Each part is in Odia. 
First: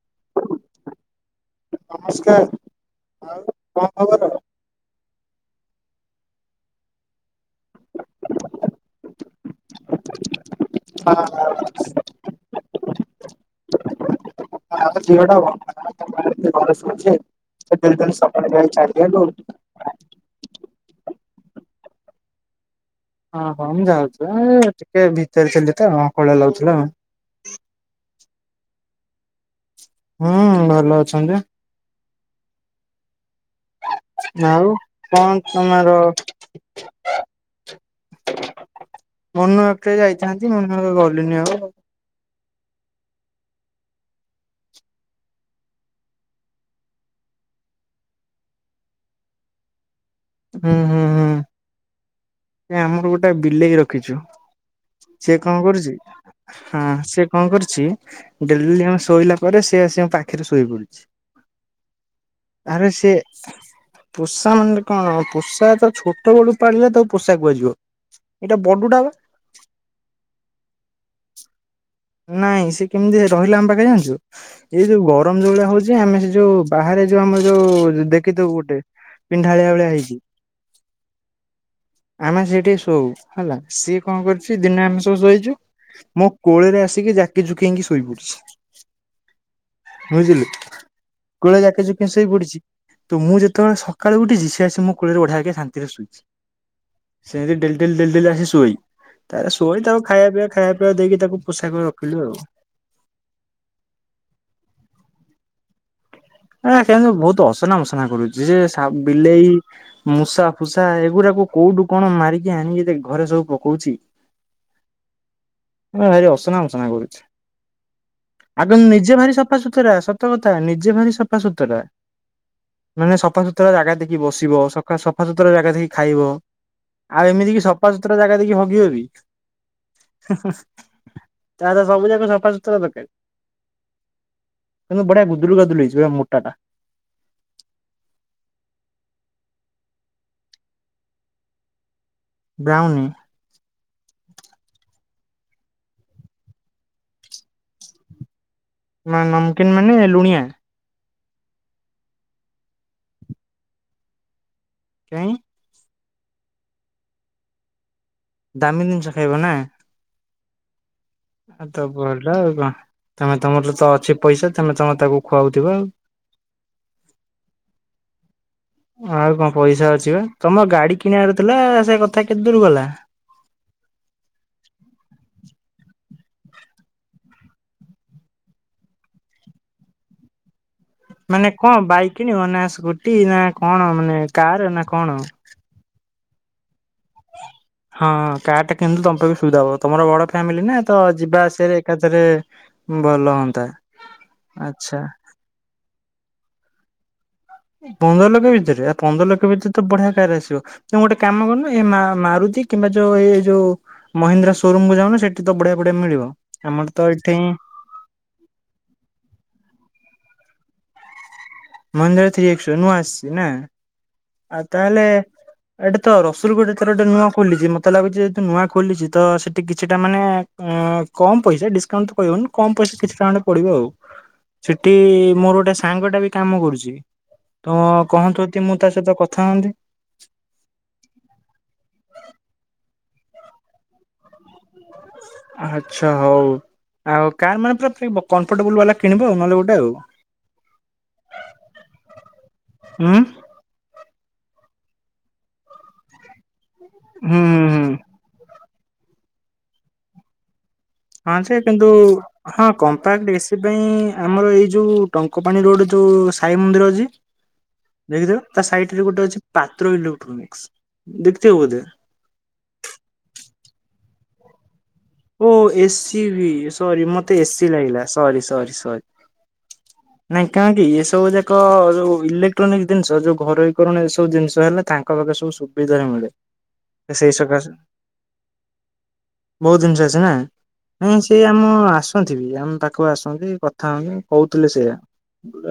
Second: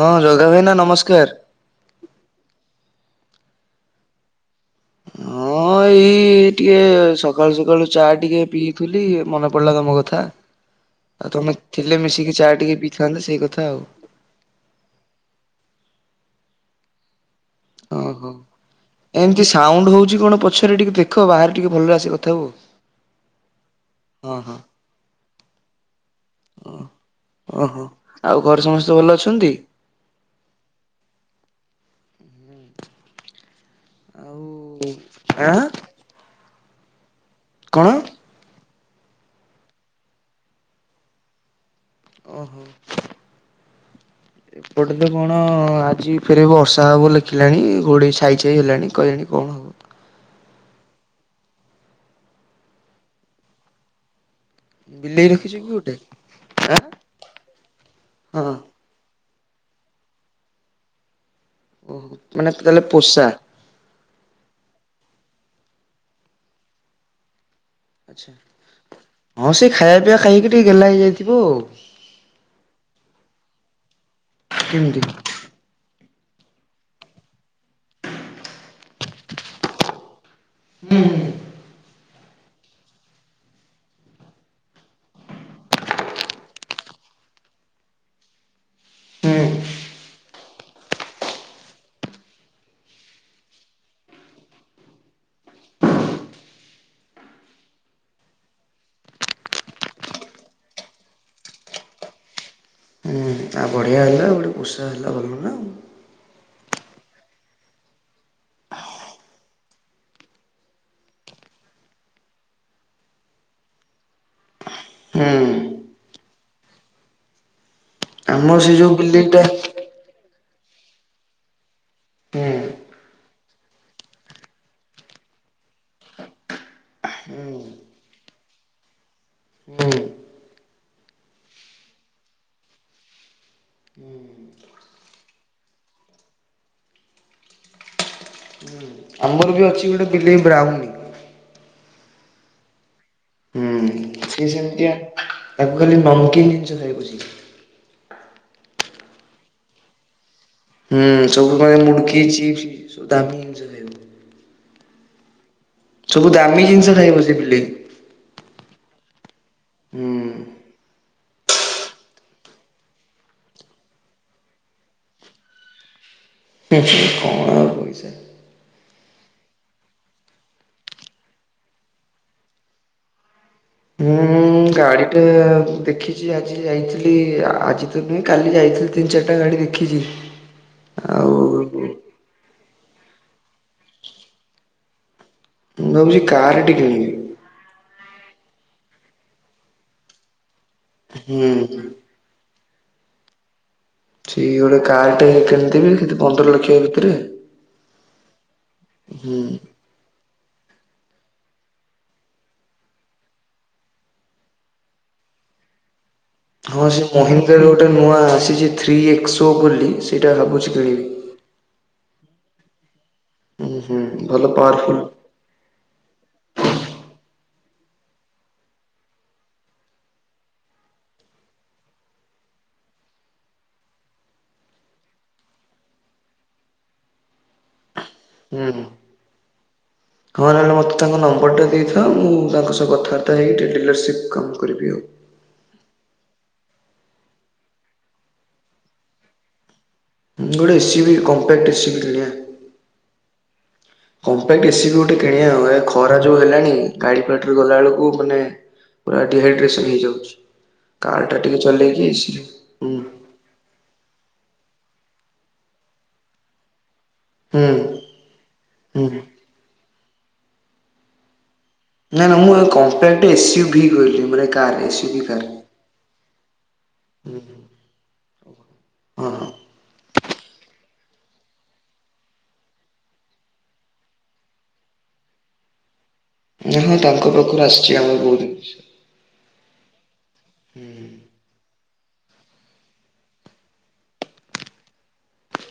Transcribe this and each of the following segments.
ହଁ ଜଗା ଭାଇନା ନମସ୍କାର ନମସ୍କାର ଆଉ ହ ହଁ ଏଇ ଟିକେ ସକାଳୁ ସକାଳୁ ଚା ଟିକେ ପିଇଥିଲି ମନେ ପଡିଲା ତମ କଥା ଆଉ ତମେ ଥିଲେ ମିଶିକି ଚା ଟିକେ ପିଇଥାନ୍ତେ ସେଇ କଥା ଆଉ ଆଛ ଓହୋ ଏମତି ସାଉଣ୍ଡ ହଉଛି କଣ ପଛ ସେରେ ଟିକେ ଦେଖ ବାହାରେିକେ ଭଲରେ ଆସିବ କଥା ହଉ ହଁ ହଁ ମୁଁ ଯାଉଚି ଅଁ ଏ ଟିକେ ଭି ତେରେ ଥିଲି ତ ହଁ। କଳା ଲାଗୁଥିଲା ଆଉଁ। ଓହୋ ଆଉ ଘରେ ସମସ୍ତେ ଭଲ ଅଛନ୍ତି? ହୁଁ ହୁଁ ଭଲ ଅଛନ୍ତି। ଆଉ କଣ ଆଁ ତମାର? କଣ? ମନୁ [unintelligible] ଯାଇଥାନ୍ତି ମନୁ ଗଲିନି ଆଉ ଆଉ। ଓହୋ। ଏପଟେ ତ କଣ ଆଜି ଫେରେ ବର୍ଷା ହବ ଲେଖିଲାଣି ଘୋଡେଇ ଛାଇଛାଇ ହେଲାଣି କହିଲେଣି କଣ ହବ। ହୁଁ ହୁଁ ହୁଁ। ଏ ଆମର ଗୋଟେ ବିଲେଇ ରଖିଚୁ। ବିଲେଇ ସେ ରଖିଛ କଣ କି ଗୋଟେ କରୁଛି ହଁ ଆଁ ସେ କଣ କରୁଛି ହଁ। ଡେଲି ଆମେ ଶୋଇଲା ପରେ ସେ ଆସି ଆମ ପାଖେରେ ଶୋଇ ପଡୁଛି। ଓହୋ ମାନେ ତାଲେ ଆରେ ସିଏ ପୋଷା? ପୋଷା ମାନେ କଣ ପୋଷା ତ ଛୋଟବେଳୁ ପାଳିଲେ ତ ପୋଷା କୁଆଯିବ। ଆଚ୍ଛା ହଁ ସେ ଖାୟା ପିଆ ଖାଇକି ଟିକେ ଗେଲ୍ଲା ହେଇ ଯାଇ ଥିବ ଆଉ। ନାଇଁ ସେ କେମିତି ରହିଲା ଆମ ପାଖେ ଜାଣିଚୁ? ଏଇ କେମିତି? ଯୋଉ ଗରମ ଯୋଉ ଭଳିଆ ହଉ ଚି ଆମେ ସେ ଯୋଉ ବାହାରେ ଯୋଉ ଆମ ଯୋଉ ଦେଖିଥିବୁ ଗୋଟେ ପିଣ୍ଢାଳିଆ ଭଳିଆ ହେଇକି ହୁଁ। ଆମେ ସେଇଠି ଶୋଉ ହେଲା ସିଏ କଣ କରିଚି ଦିନେ ଆମେ ସବୁ ଶୋଇଚୁ ମୋ କୋଳରେ ଆସିକି ଜାକିଜୁକି ହେଇକି ଶୋଇପଡିଛି ହୁଁ। ବୁଝିଲୁ କୋଳରେ ଜାକିଜୁକି ହେଇକି ଶୋଇ ପଡିଛି ତ ମୁଁ ଯେତେବେଳେ ସକାଳୁ ଉଠିଛି ସିଏ ଆସି ମୋ କୋଳରେ ବଢିଆ ବାଗେ ଶାନ୍ତିରେ ଶୋଇଛି। ସେମିତି ଡେଲି ଡେଲି ଡେଲି ଡେଲି ଆସି ଶୁଏଇ ତାରେ ଶୁଅଇ ତାକୁ ଖାୟାପିଆ ଖାୟାପିଆ ଦେଇକି ତାକୁ ପୋଷା କରି ରଖିଲୁ ଆଉ। ହୁଁ ଆଉ ବଢିଆ ହେଲା ଗୋଟେ ପୋଷା ହେଲା ଭଲ ନା। ହୁଁ। [unintelligible] ବହୁତ ଅସନା ମସନା କରୁଛି ଯେ ସା ବିଲେଇ ମୂଷା ଫୁଷା ଏଗୁରାକୁ କୋଉଠୁ କଣ ମାରିକି ଆଣିକି ଘରେ ସବୁ ପକଉଛି ଭାରି ଅସନା ମସନା କରୁଛି। ଆମର ସେ ଆଗ ଯୋଉ ନିଜେ ବିଲେଇ ଭାରି ଟା ସଫାସୁତୁରା ସ [unintelligible] ନିଜେ ଭାରି ସଫା ସୁତୁରା ହୁଁ ମାନେ ସଫା ସୁୁତୁରା ଜାଗା ଦେଖି ବସିବ, ସଫା ସୁତୁରା ଜାଗା ଦେଖି ଖାଇବ ଆଉ ଏମିତିକି ସଫା ସୁତୁରା ଜାଗା ଦେଖିକି ହଗିବ ବି ହୁଁ ତାର ସବୁ ଯାକ ସଫା ସୁତୁରା ଦକାରେ କିନ୍ତୁ ବଢିଆ ବୁ ଗୁଦୁଲୁ ଗାଦୁଲ ହେଇଚି ବା ମୋଟାଟା। ଆମର ବି ଅଛି ଗୋଟେ ବିଲେଇ ବ୍ରାଉନି ବ୍ରାଉନି। ସେ ସେମତିଆ ତାକୁ ଖାଲି ନମକିନ୍ ଜିନିଷ ଖାଇବ ସିଏ। ମା ନମକିନ୍ ମାନେ ଲୁଣିଆ? ହୁଁ ସବୁ ମାନେ ମୁଡ଼କି, ଚିପ୍ସ ସବୁ ଦାମୀ ଜିନିଷ ଖାଇବ। କାଇଁ? ସବୁ ଦାମୀ ଜିନିଷ ଖାଇବ ସେ ବିଲେଇ। ଦାମୀ ଜିନିଷ ଖାଇବ ନା? ହୁଁ ତ ଭଲ ଆଉ କଣ ତମେ ତମର ତ ଅଛି ପଇସା ତମେ ତମର ତାକୁ ଖୁଆଉଥିବ ଆଉ। [unintelligible] କଣ ପଇସା। ଆଉ କଣ ପଇସା ଅଛି ବା ତମ ଗାଡି କିଣିଆର ଥିଲା ସେ କଥା କେତ୍ ଦୂର ଗଲା? ହୁଁ ଗାଡି ଟା ଦେଖିଛି ଆଜି ଯାଇଥିଲି ଆଜି ତ ନୁହେଁ କାଲି ଯାଇଥିଲି ତିନି ଚାରିଟା ଗାଡି ଦେଖିଛି। ଆଉ ମାନେ କଣ ମୁଁ ବାଇ କିଣ ଅନାସ ଗୋଟେ ନା କଣ ମାନେ କାର ନା କଣ? ମୁ ଭାବୁଚି କାରଟି କିନିବି। ହଁ କାର୍ ଟା କିନ୍ତୁ ତମ ପାଇଁ ବି ସୁବିଧା ହବ ତମର ବଡ ଫ୍ୟାମିଲି ନା। ତ ଯିବା ହୁଁ ଆସିବାରେ ଏକାଥରେ ଭଲ ହୁଅନ୍ତା। ସେଇ ଗୋଟେ ଆଚ୍ଛା କାଟେ ହେଇ କେଣିବ। ପନ୍ଦର ଲକ୍ଷ ଭିତରେ। ପନ୍ଦର ଲକ୍ଷ ଭିତରେ ଆ ପନ୍ଦର ହୁଁ। ଲକ୍ଷ ଭିତରେ ତ ବଢିଆ କାରେ ଆସିବ। ତୁ ଗୋଟେ କାମ କରୁନୁ ଏଇ ମା ମାରୁତି କିମ୍ବା ଯୋଉ ଏଇ ଯୋଉ ମହିନ୍ଦ୍ରା ସୋରୁମକୁୁ ଯାଉନ ସେଠି ତ ବଢିଆ ବଢିଆ ମିଳିବ। ହଁ ଆମର ତ ସେ ଏଠି ହିଁ ମହିନ୍ଦ୍ରାରୁ ଗୋଟେ ନୂଆ ଆସିଛି ଥ୍ରୀ ଏକ୍ସୋ ବୋଲି। ସେଇଟା ଭାବୁଛି କିଣିବି। ମହିନ୍ଦ୍ରା ର ଥ୍ରୀ ଏକ୍ସୋ ନୂଆ ଆସ ହୁଁ ହୁଁ। ଭଲ ଆଉ ପାୱାରଫୁଲ୍ ତାହେଲେ ଏଇଟେ ତ ରସୁୁଲଗଡରେ ଏଥର ଗୋଟେ ନୂଆ। ଖୋଲିଛି ମତେ ଲାଗୁଛି ଯେହେତୁ ନୂଆ ଖୋଲିଛି ତ ସେଠି କିଛିଟା ମାନେ କମ ପଇସା ଡିସକାଉଣ୍ଟ ତ କହିହବନି କମ ପଇସା କିଛିଟା ଖଣ୍ଡେ ପଡିବ ଆଉ ସେଠି ମୋର ଗୋଟେ ସାଙ୍ଗ ଟା ବି କାମ କରୁଛି ତ। କହନ୍ତୁ ଯଦି ମୁଁ। ହୁଁ। କଥା ହନ୍ତି। ହଁ ନହେଲେ ମୋତେ ତାଙ୍କ ତ ହେଇଟି ଡିଲର୍ସିପ୍ କମ୍। ଆଚ୍ଛା ହଉ। ଆଉ କାର୍ ମାନେ ପୁରା ଫ୍ରି କମ୍ଫର୍ଟେବୁଲ ବାଲା କିଣିବ ଆଉ ନହେଲେ ଗୋଟେ ଆଉ। ଗୋଟେ A C B compact A C ବି କିଣଆ। ହୁଁ। କମ୍ପାକ୍ଟ ଏ ସି ବି ଗୋଟେ କିଣିବା ଏ ଖରା ଯୋଉ ହେଲାଣି। ଗାଡି ଫାଡିରେ ଗଲା ହୁଁ। ବେଳକୁ ମାନେ। ପୁରା ଡିହାଇଡ୍ରେସନ ହେଇଯାଉଛି। କାର ହଁ ଟା ଯେ ଟିକେ କିନ୍ତୁ ଚଲେଇକି ଏସିରେ ହଁ ହୁଁ କମ୍ପାକ୍ଟ ଏ ସି ପାଇଁ। ଆମର ଏଇ ଯଉ ଟଙ୍କପାଣି ରୋଡ଼ ଯଉ ସାଇ ମନ୍ଦିର ଅଛି। ହୁଁ ଦେଖିଥିବ ତା ସାଇଟ ରେ ହୁଁ ଗୋଟେ ଅଛି ପାତ୍ର ଲୁ ଦେଖଥିବ ବୋଧେ। ନା ନା ମୁଁ କମ୍ପାକ୍ଟ ଏସ ୟୁ ଭି କହିଲି ମାନେ car S O A C. T V S sorry ମତେ ଏସିି ଲାଗିଲା ସରି ସ ସରି ସ ହଁ ହଁ। ନାଇଁ କାଇଁକି ଏ ସବୁ ଯାକ ଯୋଉ ଇଲେକ୍ଟ୍ରୋନିକ୍ ଜିନିଷ ଯୋଉ ଘରୋଇ କରଣ ଏ ସବୁ ଜିନିଷ ହେଲେ ତାଙ୍କ ପାଖରେ ସବୁ ସୁବିଧା ରେ ମିଳେ। ନା ହଁ ତାଙ୍କ ସେଇ ପାଖରୁ ଆସିଛି ଆମର ବହୁତ ଜିନିଷ। ବହୁ ଜିନିଷ ଆ ନା। ନାଇଁ ସେ ଆମ ଆସୁ ଥିବି ଆମେ ପାଖକୁ ଆସନ୍ତି କଥା ହୁଅନ୍ତି କହୁଥିଲେ ସେୟା।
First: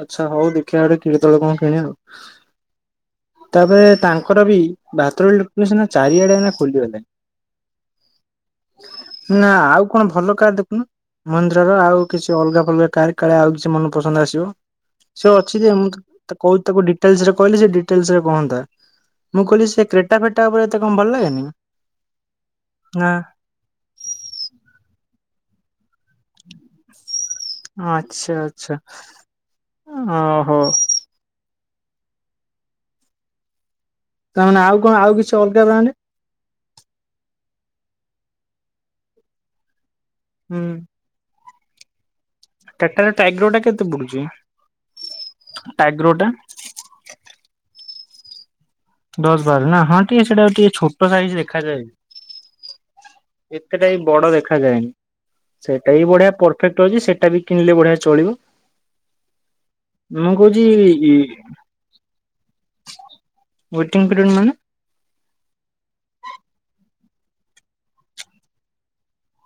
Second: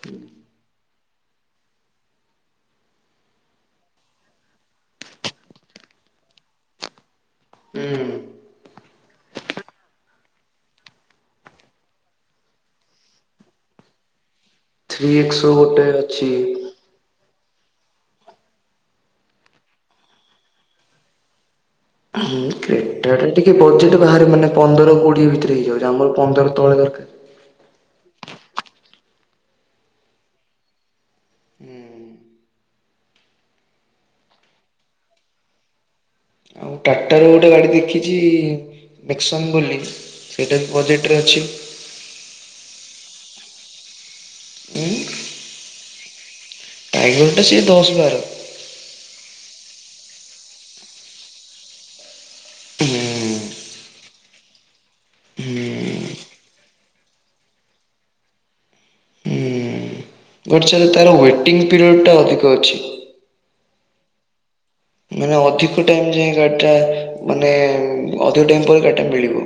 ଆଚ୍ଛା ହଉ ଦେଖିବା ଆଡେ। ତଳେ କଣ କିଣିଆ ଆଉ ତାପରେ ତାଙ୍କର ବି ବାଥରୁମ୍ ଲୁଟେଶନ ଚାରିଆଡେ ଏଇନା ଖୋଲିଗଲାଣି। ହୁଁ ହୁଁ। ନା ଆଉ କଣ ଭଲ କାର୍ ଦେଖୁନ ମନ୍ଦିରର ଆଉ କିଛି ଅଲଗା କଲର କାର୍ କାଳେ ଆଉ କିଛି ମନ ପସନ୍ଦ ଆସିବ। ଥ୍ରୀ ସେ ଏକ୍ସ ଅଛି ଯେ ଗୋଟେ ମୁଁ ତାକୁ ଅଛି ତାକୁ କହିଚି ଡିଟେଲସରେ କହିଲି ସେ ଡିଟେଲସ ରେ କହନ୍ତା ମୁଁ କହିଲି ସେ କ୍ରେଟା ଫେଟା ଉପରେ ଏତେ କଣ ଭଲ ଲାଗେନି? ହୁଁ ନା କ୍ରଟା ଟା ଟିକେ [unintelligible] ଆର ମାନେ ପନ୍ଦର କୋଡିଏ ଭିତରେ ହେଇଯାଉଛି ଆମର ପନ୍ଦର ତଳେ ଦରକାର। ଆଚ୍ଛା ଆଚ୍ଛା ଓହୋ ହୁଁ। ତାମାନେେ ଆଉ କଣ ଆଉ କିଛି ଅଲଗା ବ୍ରାଣ୍ଡ? ଆଉ ଟାକ୍ଟର ଗୋଟେ ଗାଡି ଦେଖିଛି [unintelligible] ବୋଲି ସେଇଟା ହୁଁ ବି ବଜେଟରେ ଅଛି। ଟେଟ୍ରାର ଟାଇଗ୍ରୋ କେତେ ପଡୁଚି? ଉଁ? ଟାଗ୍ରୋ ଟା? ଟାଇଗରଟା ସିଏ [inaudible] ଦଶ ବାର ନା ହଁ ଟିକେ ସେଟା ଟିକେ ଛୋଟ ସାଇଜ ଦେଖାଯାଏ ହୁଁ ଏତେଟା ବି ବଡ ଦେଖାଯାଏନି ହୁଁ ସେଟା ବି ବଢିଆ ପରଫେକ୍ଟ ଅଛି ସେଟା ବି କିଣିଲେ ବଢିଆ ଚଳିବ। ମୁଁ କହୁଛି ଦେଖି ତାର ୱେଟିଙ୍ଗ ପିରିୟାଡଟା ଅଛି। [inaudible] ୱେଟିଂ ପିରିୟଡ଼ ମାନେ? ମାନେ ଅଧିକ ଟାଇମ ଯାଏ ଗାଡି ଟା ମାନେ ଅଧିକ ଟାଇମ ପରେ ଗାଡି ଟା ମିଳିବ।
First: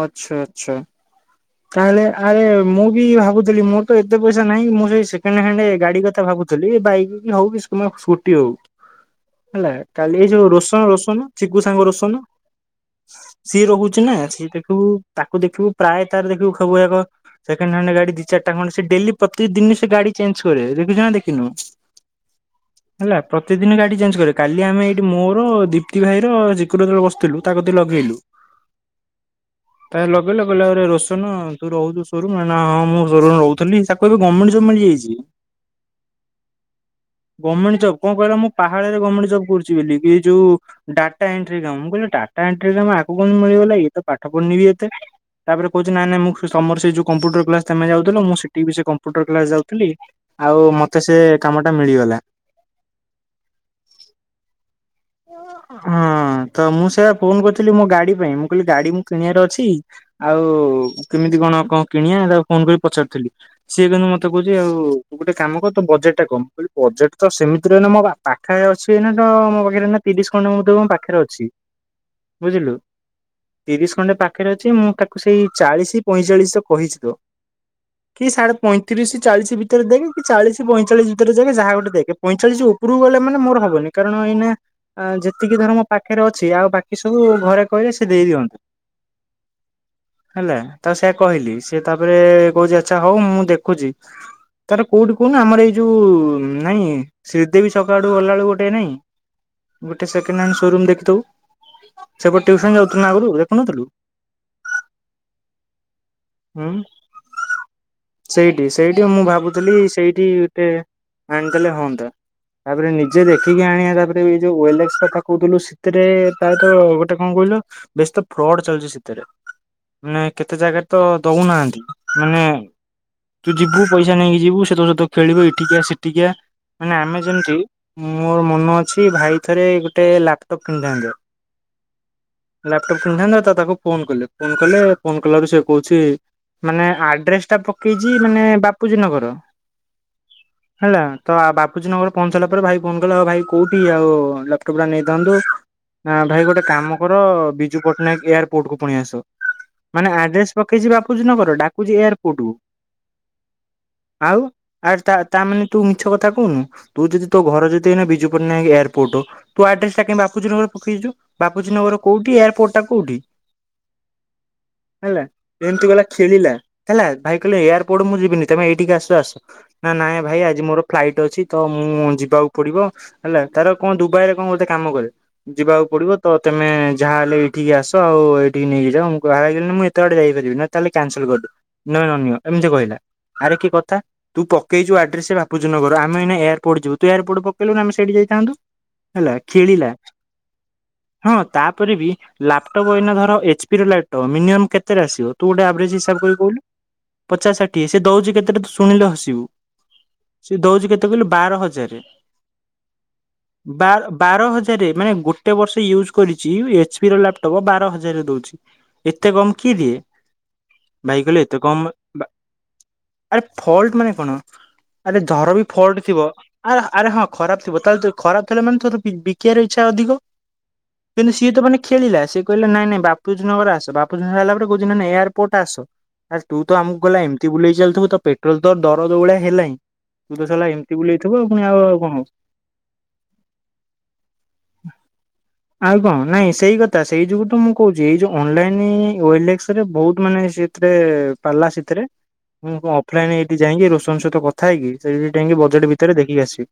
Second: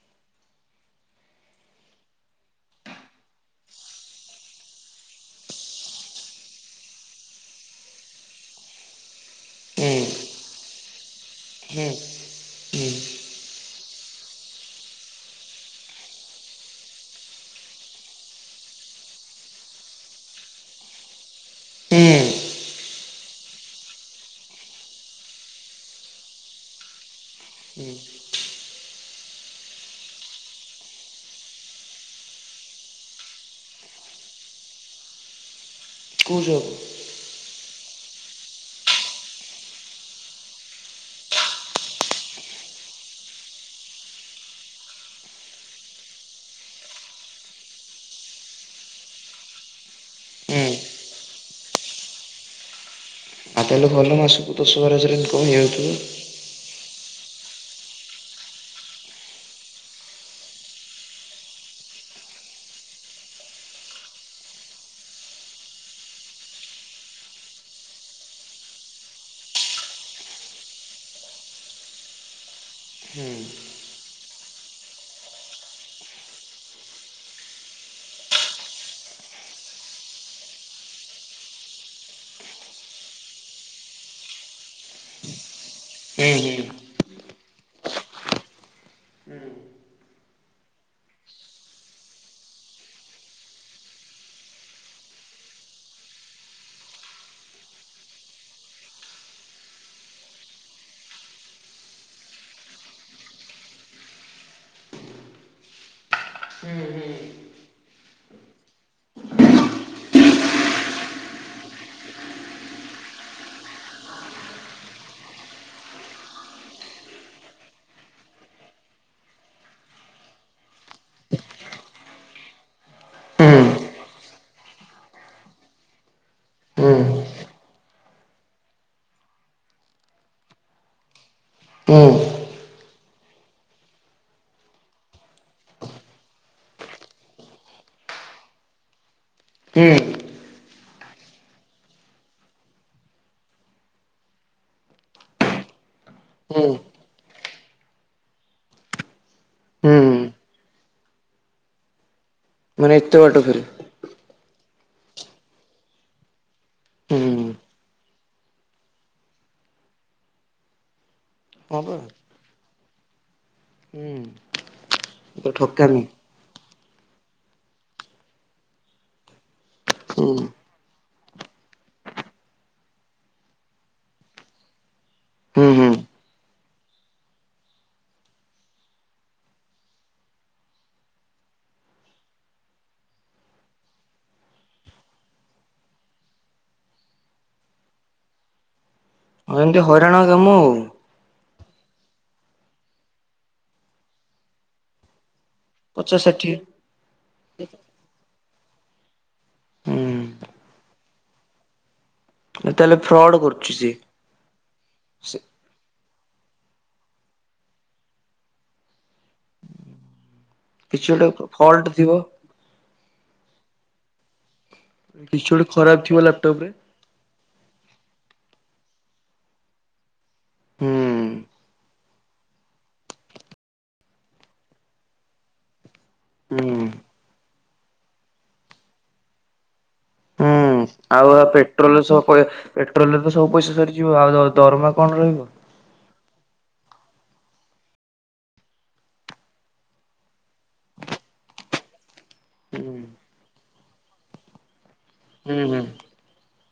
ଆଚ୍ଛା ଆଚ୍ଛା। ତାହେଲେ ଆରେ ମୁଁ ବି ଭାବୁଥିଲି ମୋର ତ ଏତେ ପଇସା ନାହିଁ ମୁଁ ସେଇ ସେକେଣ୍ଡ ହ୍ୟାଣ୍ଡ ଗାଡି କଥା ଭାବୁଥିଲି ବାଇକ କି ହଉ କି ସ୍କୁଟି ହଉ। ହେଲା କାଲି ଏଇ ଯୋଉ [unintelligible] [unintelligible] ଚିକୁ ସାଙ୍ଗ ହୁଁ ରସନ ହୁଁ ସିଏ ରହୁ [unintelligible] ତାକୁ ଦେଖିବୁ ପ୍ରାୟ ତାର ଦେଖିବୁ [unintelligible] ସେକେଣ୍ଡ ହ୍ୟାଣ୍ଡ ଗାଡି ଦି ଚାରିଟା ଖଣ୍ଡେ ସେ ଡେଲି ପ୍ରତିଦିନି ସେ ଗାଡି ଚେଞ୍ଜ କରେ ଦେଖିଚ ନା ଦେଖି ହୁଁ। ହେଲା ପ୍ରତିଦିନ ଗାଡି ଚେଞ୍ଜ କରେ କାଲି ଆମେ ଏଇଠି ମୋର ଦୀପ୍ତି ଭାଇ ର ଚକୁର ବସିଥିଲୁ ତାକୁ ହୁଁ ଲଗେଇଲୁ ତା ଲଗେଇ ଲଗେଇଲା କହିଲା ଆରା ତୁ ରହୁଛୁ ସୋରୁମ ରେ ନ ହଁ ମୁଁ ସୋରୁମ ରହୁଥିଲି ତାକୁ ଏବେ ଗଭର୍ଣ୍ଣମେଣ୍ଟ ଜବ ମିଳିଯାଇଛି। କୋଉ ଜବ? ଗଭର୍ଣ୍ଣମେଣ୍ଟ ଜବ କଣ କହିଲ ମୁଁ ପାହାଳରେ ଗଭର୍ଣ୍ଣମଣ୍ଟ ଜବ କରୁଛି ବୋଲି ଆଇଯୋଉ ଡାଟାଏଣ୍ଟ୍ରି କାମ ମୁ କହିଲି ଡାଟା ଏଣ୍ଟ୍ରି କାମ ଆକୁ କଣ ମିଳିଗଲା ଇଏ ତ ପାଠ ପଢିନିବି ଏତେ ତାପରେ କହୁଛି ନାଇ ନାଇ ମୁଁ ତମର ସେ ଯୋ କମ୍ପୁଟର କ୍ଲାସ ତମେ ଯାଉଥିଲ ମୁଁ ସେଠି ବି ସେ କମ୍ପୁଟର କ୍ଲାସ ଯାଉଥିଲି ହୁଁ ଆଉ ମତେ ସେ କାମ ଟା ମିଳିଗଲା। ଆଉ ତାହଲଲେ ଭଲ ନା ସବୁ? [unintelligible] ଇନକମ୍ ହେଇଯାଇଥିବ। ହଁ ତ ମୁଁ ସେୟା ଫୋନ କରିଥିଲି ମୋ ଗାଡି ପାଇଁ ମୁଁ କହିଲି ଗାଡି ମୋର କିଣିବାର ଅଛି ଆଉ କେମିତି କଣ କଣ କିଣିବା ତାକୁ ଫୋନ କରି ପଚାରୁଥିଲି ସିଏ କିନ୍ତୁ ମତେ କହୁଛି ଆଉ ତୁ ଗୋଟେ କାମ କର ତୋ ବଜେଟଟା କହ ମୁଁ କହିଲି ବଜେଟ ତ ସେମିତି ନାହିଁ ମୋ ପାଖ ଅଛି ଏଇନାତ ତ ମୋ ପାଖରେ ଆଇ ନା ତିରିଶ ଖଣ୍ଡେ ବୋଧେ ମୋ ପାଖରେ ଅଛି ବୁଝିଲୁ ତିରିଶ ଖଣ୍ଡେ ପାଖରେ ଅଛି ମୁଁ ତାକୁ ସେଇ ଚାଳିଶ ପଇଁଚାଳିଶ କହିଛିତ କି ସାଢ଼େ ପଇଁତିରିଶ ଚାଳିଶ ଭିତରେ ଦେନେ କି ଚାଳିଶି ପାଇଞ୍ଚଳିଚି ଦେନେ ଯାହା ଗୋଟେ ଦେଖେ ପଇଁଚାଳିଶ ଉପରକୁ ଗଲେ ମାନେ ମୋର ହବନି କାରଣ ଏଇନା ଆ ଯେତିକି ଧର ମୋ ପାଖରେ ଅଛି ଆଉ ହୁଁ ବାକି ସବୁ ଘରେ କହିଲେ ସେ ଦେଇଦିଅନ୍ତେ ହେଲା ତ ସେଆ କହିଲି ସେ ତାପରେ କହୁଛି ଆଚ୍ଛା ହଉ ମୁଁ ଦେଖୁଛି ତାର କୋଉଠି କହୁନ ଆମର ଏଇ ଯୋଉ ନାଇଁ ଶ୍ରୀଦେବୀ ଛକ ଆଡ଼କୁ ଗଲାବେଳକୁ ଗୋଟେ ନାଇଁ ଗୋଟେ ସେକେଣ୍ଡ ସୋରୁମ ଦେଖିଥିବୁ ସେପଟେ ଟିୟୁସନ ଯାଉଥିଲୁ ବା ଆଗରୁ ଦେଖୁନଥିଲୁଁ ସେଇଠି ସେଇଠି ମୁଁ ଭାବୁଥିଲି ସେଇଠି ଗୋଟେ ଆଣିଦଲେ ହଅନ୍ତା ତାପରେ ନିଜେ ଦେଖିକି ଆଣିବା ତାପରେ ବି ଯଉ [unintelligible] କଥା କହୁଥିଲୁ ସେତିରେ ତାର ତ ଗୋଟେ କଣ କହିଲୁ ବେଶୀତ ଫ୍ରଡ ଚାଲିଛି ସେତିରେ ମାନେ କେତେ ଜାଗାରେ ତ ଦଉନାହାନ୍ତି ମାନେ ତୁ ହୁଁ ଯିବୁ ପଇସା ନେଇକି ଯିବୁ ସେ ତ ସତ ଖେଳିବେ କହିବେ ଏଠିକି ଆ ସେଠିକି ଆ ମାନେ ହୁଁ ଆମେ ଯେମିତି ମୋର ମନ ଅଛି ଭାଇ ଥରେ ଗୋଟେ ଲାପଟପ୍ କିଣିଥାନ୍ତ ହୁଁ ଲାପଟପ୍ କିଣିଥାନ୍ତେ ତା ତାକୁ ଫୋନ୍ କଲେ ଫୋନ୍ କଲେ ଫୋନ୍ କଲାରୁ ସେ କହୁଛି ମାନେ ଆଡ଼୍ରେସଟା ପକାଇଛି ମାନେ ବାପୁଜୀ ନଗର? ହୁଁ ହେଲା ତ ବାପୁଜୀ ନଗର ପହଞ୍ଚିଲା ପରେ ଭାଇ ଫୋନ କିଲ ଆଉ ଭାଇ କୋଉଠି ଆଉ ଲାପଟପ୍ ଟା ନେଇ ଦିନ୍ତୁ ନା ଭାଇ ଗୋଟେ ହୁଁ କାମ କର ବିଜୁ ପଟ୍ଟନାୟକ ଏୟାରପୋର୍ଟ କୁ ପୁଣି ଆସ ହୁଁ ମାନେ ଆଡ୍ରେସ ପକେଇଛି ବାପୁଜ ନଗର ଡାକୁଛି ଏୟାର? ମାନେ ଏତେ ବାଟ ଫର ଆଉ ଆ ତା ତାମାନେେ ତୁ ମିଛ କଥା କହୁନୁ ତୁ ହୁଁ ଯଦି ତୋ ଘର ଯଦିନା ବିଜୁ ପଟ୍ଟନାୟକ ଏୟାରପୋର୍ଟ ଓ? ତୁ ଆଡ୍ରେସ ଟା କ ବାପୁଜ୍ରୀ ନଗର ପକେଇଛୁ ବାପୁଜ୍ରୀ ହଁ ପା ନଗର କୋଉଠି ଏୟାରପୋର୍ଟ ଟା କୋଉଠି! ହୁଁ ହେଲା ଗୋଟେ ଏମିତି ଠକାମି ଗଲା ଖେଳିଲା ହେଲା ଭାଇ କହିଲେ ଏୟାରପୋର୍ଟ ମୁଁ ଯିବିନି ତମେ ଏଇଠିକି ଆସ ଆସ! ନା ନାଇଁ ହୁଁ ଭାଇ ଆଜି ମୋର ଫ୍ାଇ୍ ଅ ତ ମୁଁ ଯିବାକୁ ପଡିବ ହେଲା ତାର କଣ ଦ ଦୁଭୟରେ କଣ କୋତେ କାମ କରେ ହୁଁ ଯିବାକୁ ହୁଁ ପଡ଼ିବ ତମେ ଯାହା ହେଲେ ଏଇଠିକି ଆସ ଆଉ ଏଇଠି ନେଇକି ଯଅ ମୁଁ ବାହାର ହେଗିଲନି ମୁଁ ଏତେ ଆଡ଼େ ଯାଇପାରିବି ତାହେଲେ କ୍ୟାନସଲକରିଦେଅ ନହେ ନ ନିଅ ଏମିତି କହିଲା ଆରେ କିଏ କଥା ତୁ ପକେଇଛୁ ଦୁଭୟରେ କଣ କୋତେ କାମ କରେ ଯିବାକୁ ପଡ଼ିବ ତମେ ଯାହା ହେଲେ ଏଇଠିକି ଆସ ଆଉ ଏଇଠି ନେଇକି ଯଅ ମୁଁ ବାହାର ହେଗିଲନି ମୁଁ ଏତେ ଆଡ଼େ ଯାଇପାରିବି ତାହେଲେ କ୍ୟାନସଲ୍କରିଦେଅ ନହେ ନ ନିଅ ଏମିତି କହିଲା ଆରେ କିଏ କଥା ତୁ ପକେଇଛୁ ଗର ଆମେ ଏ ଏୟାରପୋର୍ଟ ଯିବୁ ତୁ ଏୟାରପୋର୍ଟ ପକେଇଲୁ ନା ଆମେ ସେଇଠି ଯାଇଥାନ୍ତୁଡନଗର ଆମେ ଏୟାରପୋର୍ଟ ଯିବୁ ତ ଏୟାରପୋର୍ଟ ପକେଇଲୁ ନା ଆମେ ସେଇଠି ଯାଇଥାନ୍ତ ହଁ ଏମିତି ହଇରାଣ କାମୁ ଆଉ ହଁ ତାପରେ ବି ଲାପଟପ୍ ଏଇନା ଧର ଏଚ ପି ର ଲାଇଟ୍ଟପ ମିନିମମ୍ କେତେରେ ଆସିବ! ତୁ ଗୋଟେ ଆଭରେଜ ପଚାଶ ହିସାବ କରି ଷାଠିଏ କହୁୁ ପଚା ଷାିଏ ସେ ଦଉଛି କେତେଟ ସୁନୀିଲ ହସିବୁ ହୁଁ ସେି ଦଉଛି କେତେ ତେ କହିଲେ ବାର ହଜାର ନ ତାହେଲେ ଫ୍ରଡ୍ କରୁଛ ବାର ହଜାର ମାନେ ଗୋଟେ ବର୍ଷ ୟୁଜ କରିଛି ଏଚ ପ ର ଲାପଟପ ବାର ହଜାରରେ ଦଉଛି ଏତେ କମ କି ଦଏ କିଛି ଭାଇଗଲେ ଗୋଟେ ଏତେ ଫଲ୍ଟ କମ ଥିବ ଆରେ ଫଲ୍ଟ ମାନେ କପଣ ଆରେ କିଛି ଝର ବି ଗୋଟେ ଫ! ଖରାପ ଲଟ ଥିବ ଲାପଟପ ରେ ଆରେ ଆରେ ହଁ ଖରାପ ଥିବ ତାହେଲେ ମାନେ ତୋର ବିକିବ ଇଚ୍ଛା ଅଧିକ ହୁଁ କିନ୍ତୁ ସିଏ ତ ମାନେ ଖେିଲେସ ସେ କହିଲେ ନାଇଁ ବାପୁଜନଗର ଆସ ବାପୁଜନଗର ହେଲା ପରେ କହୁ ନାାଇ ଏୟାରପୋର୍ଟ ଆସ? ଆ ତୁ ହୁଁ ତ ଆମକୁ ଗଲା ଏମିତି ବୁଲେଇି ଚାଲିଥିବୁ ତ ପେଟ୍ରୋଲ ତ ଦର ଦୌଉଳିଆ ହେଲାିଁ ହୁଁ ଆଉ ପେଟ୍ରୋଲ ସହ ହବ। େଟ୍ରୋଲରେ ତ ସବୁ ପଇା ସରିଯିବ ଆଉ ଦରମା କଣ ରହିବ! ଆଉ କଣ ନାଇଁ ସେଇ ସେଇ ଯୋଗୁ ତ ମୁଁ କହୁଛି ଏଇ ଯୋଉ ଅନଲାଇନଲେରେ ବହୁତ ମାନେ ସେଥିରେ ପିଲା ସେଥିରେ ହଁ ଅଫଲାଇନ ଏଇଠି ଯାଇକି ରୋସନ ସହିତ କଥା ହେଇକି ସେଇଥି ଥେଇକି ହୁଁ ହୁଁ ବଜେଟ ଭିତରେ ଦେଖିକି ଆସିବୁ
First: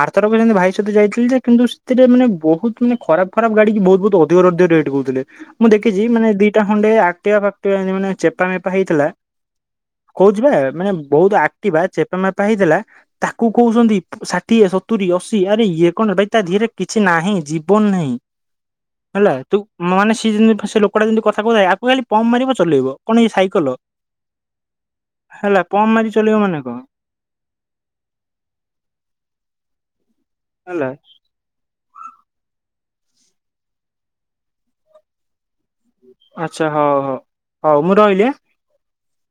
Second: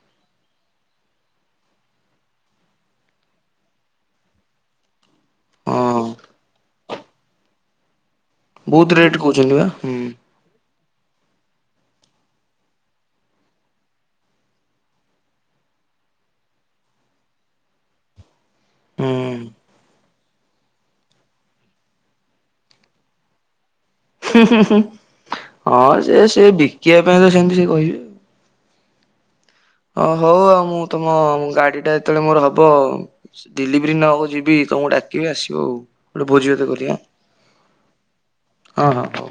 ଆର ଥର ସେଥିରେ ଭାଇ ସହିତ ଯାଇଥିଲି ଯେ କିନ୍ତୁ ସେଥିରେ ମାନେ ବହୁତ ମାନେ ଖରାପ ଖରାପ ଗାଡି କୁ ବହୁତ ବହୁତ ଅଧିକ ଅଧିକ ରେଟ୍ କହୁଥିଲେ ମୁଁ ଦେଖିଛି ହଁ ମାନେ ଦିଟା ଖଣ୍ଡେ ଆକଟିବା ଫାକଟିଵା ମାନେ ଚେପା ମେପା ବହୁତ ହେଇଥିଲା ରେଟ କହୁଛନ୍ତି ବା ହୁଁ କହୁଛି ବା ମାନେ ବହୁତ ଆକ୍ଟିବା ଚେପା ମେପା ହେଇଥିଲା ତାକୁ କହୁଛନ୍ତି ଷାଠିଏ ସତ ତୁରି ଅଶି ଆରେ ଇଏ କଣ ଭାଇ ତା ଧିହେରେ କିଛି ନାହିଁ ଜୀବନ ନାହିଁ ହେଲା ହୁଁ ତୁ ମାନେସ ସେ ଯେମିତି ସେ ଲୋକଟା ଯେମତି କଥା କହୁଥାଏ ଆକୁ ଖାଲି ପମ୍ପ ମାରିବ ଚଲେଇବ କଣ ଏଇ ସାଇକଲ ହଁ ହେଲା ପମ୍ପ ମାରି ସେ ଚଲେଇବ ସେ ମାନେ କଣ ବିକିବା ପାଇଁ ତ ସେମିତି ସେ କହିବେ ହଁ ହଉ ଆଉ ମୁଁ ହେଲା ତୁମ ଗାଡି ଟା ଯେତେବେଳେ ମୋର ହବ ଡେଲିଭରି ଦିନ ଯିବି ତମକୁ ଡାକିବି ଆସିବ ଆଉ ଗୋଟେ ଭୋଜି ଭାତ ଆଚ୍ଛା ହଉ କରିବା ହଉ ହଉ ମୁଁ ରହିଲି ହାଁଏ ହଁ ହଁ ହଉ।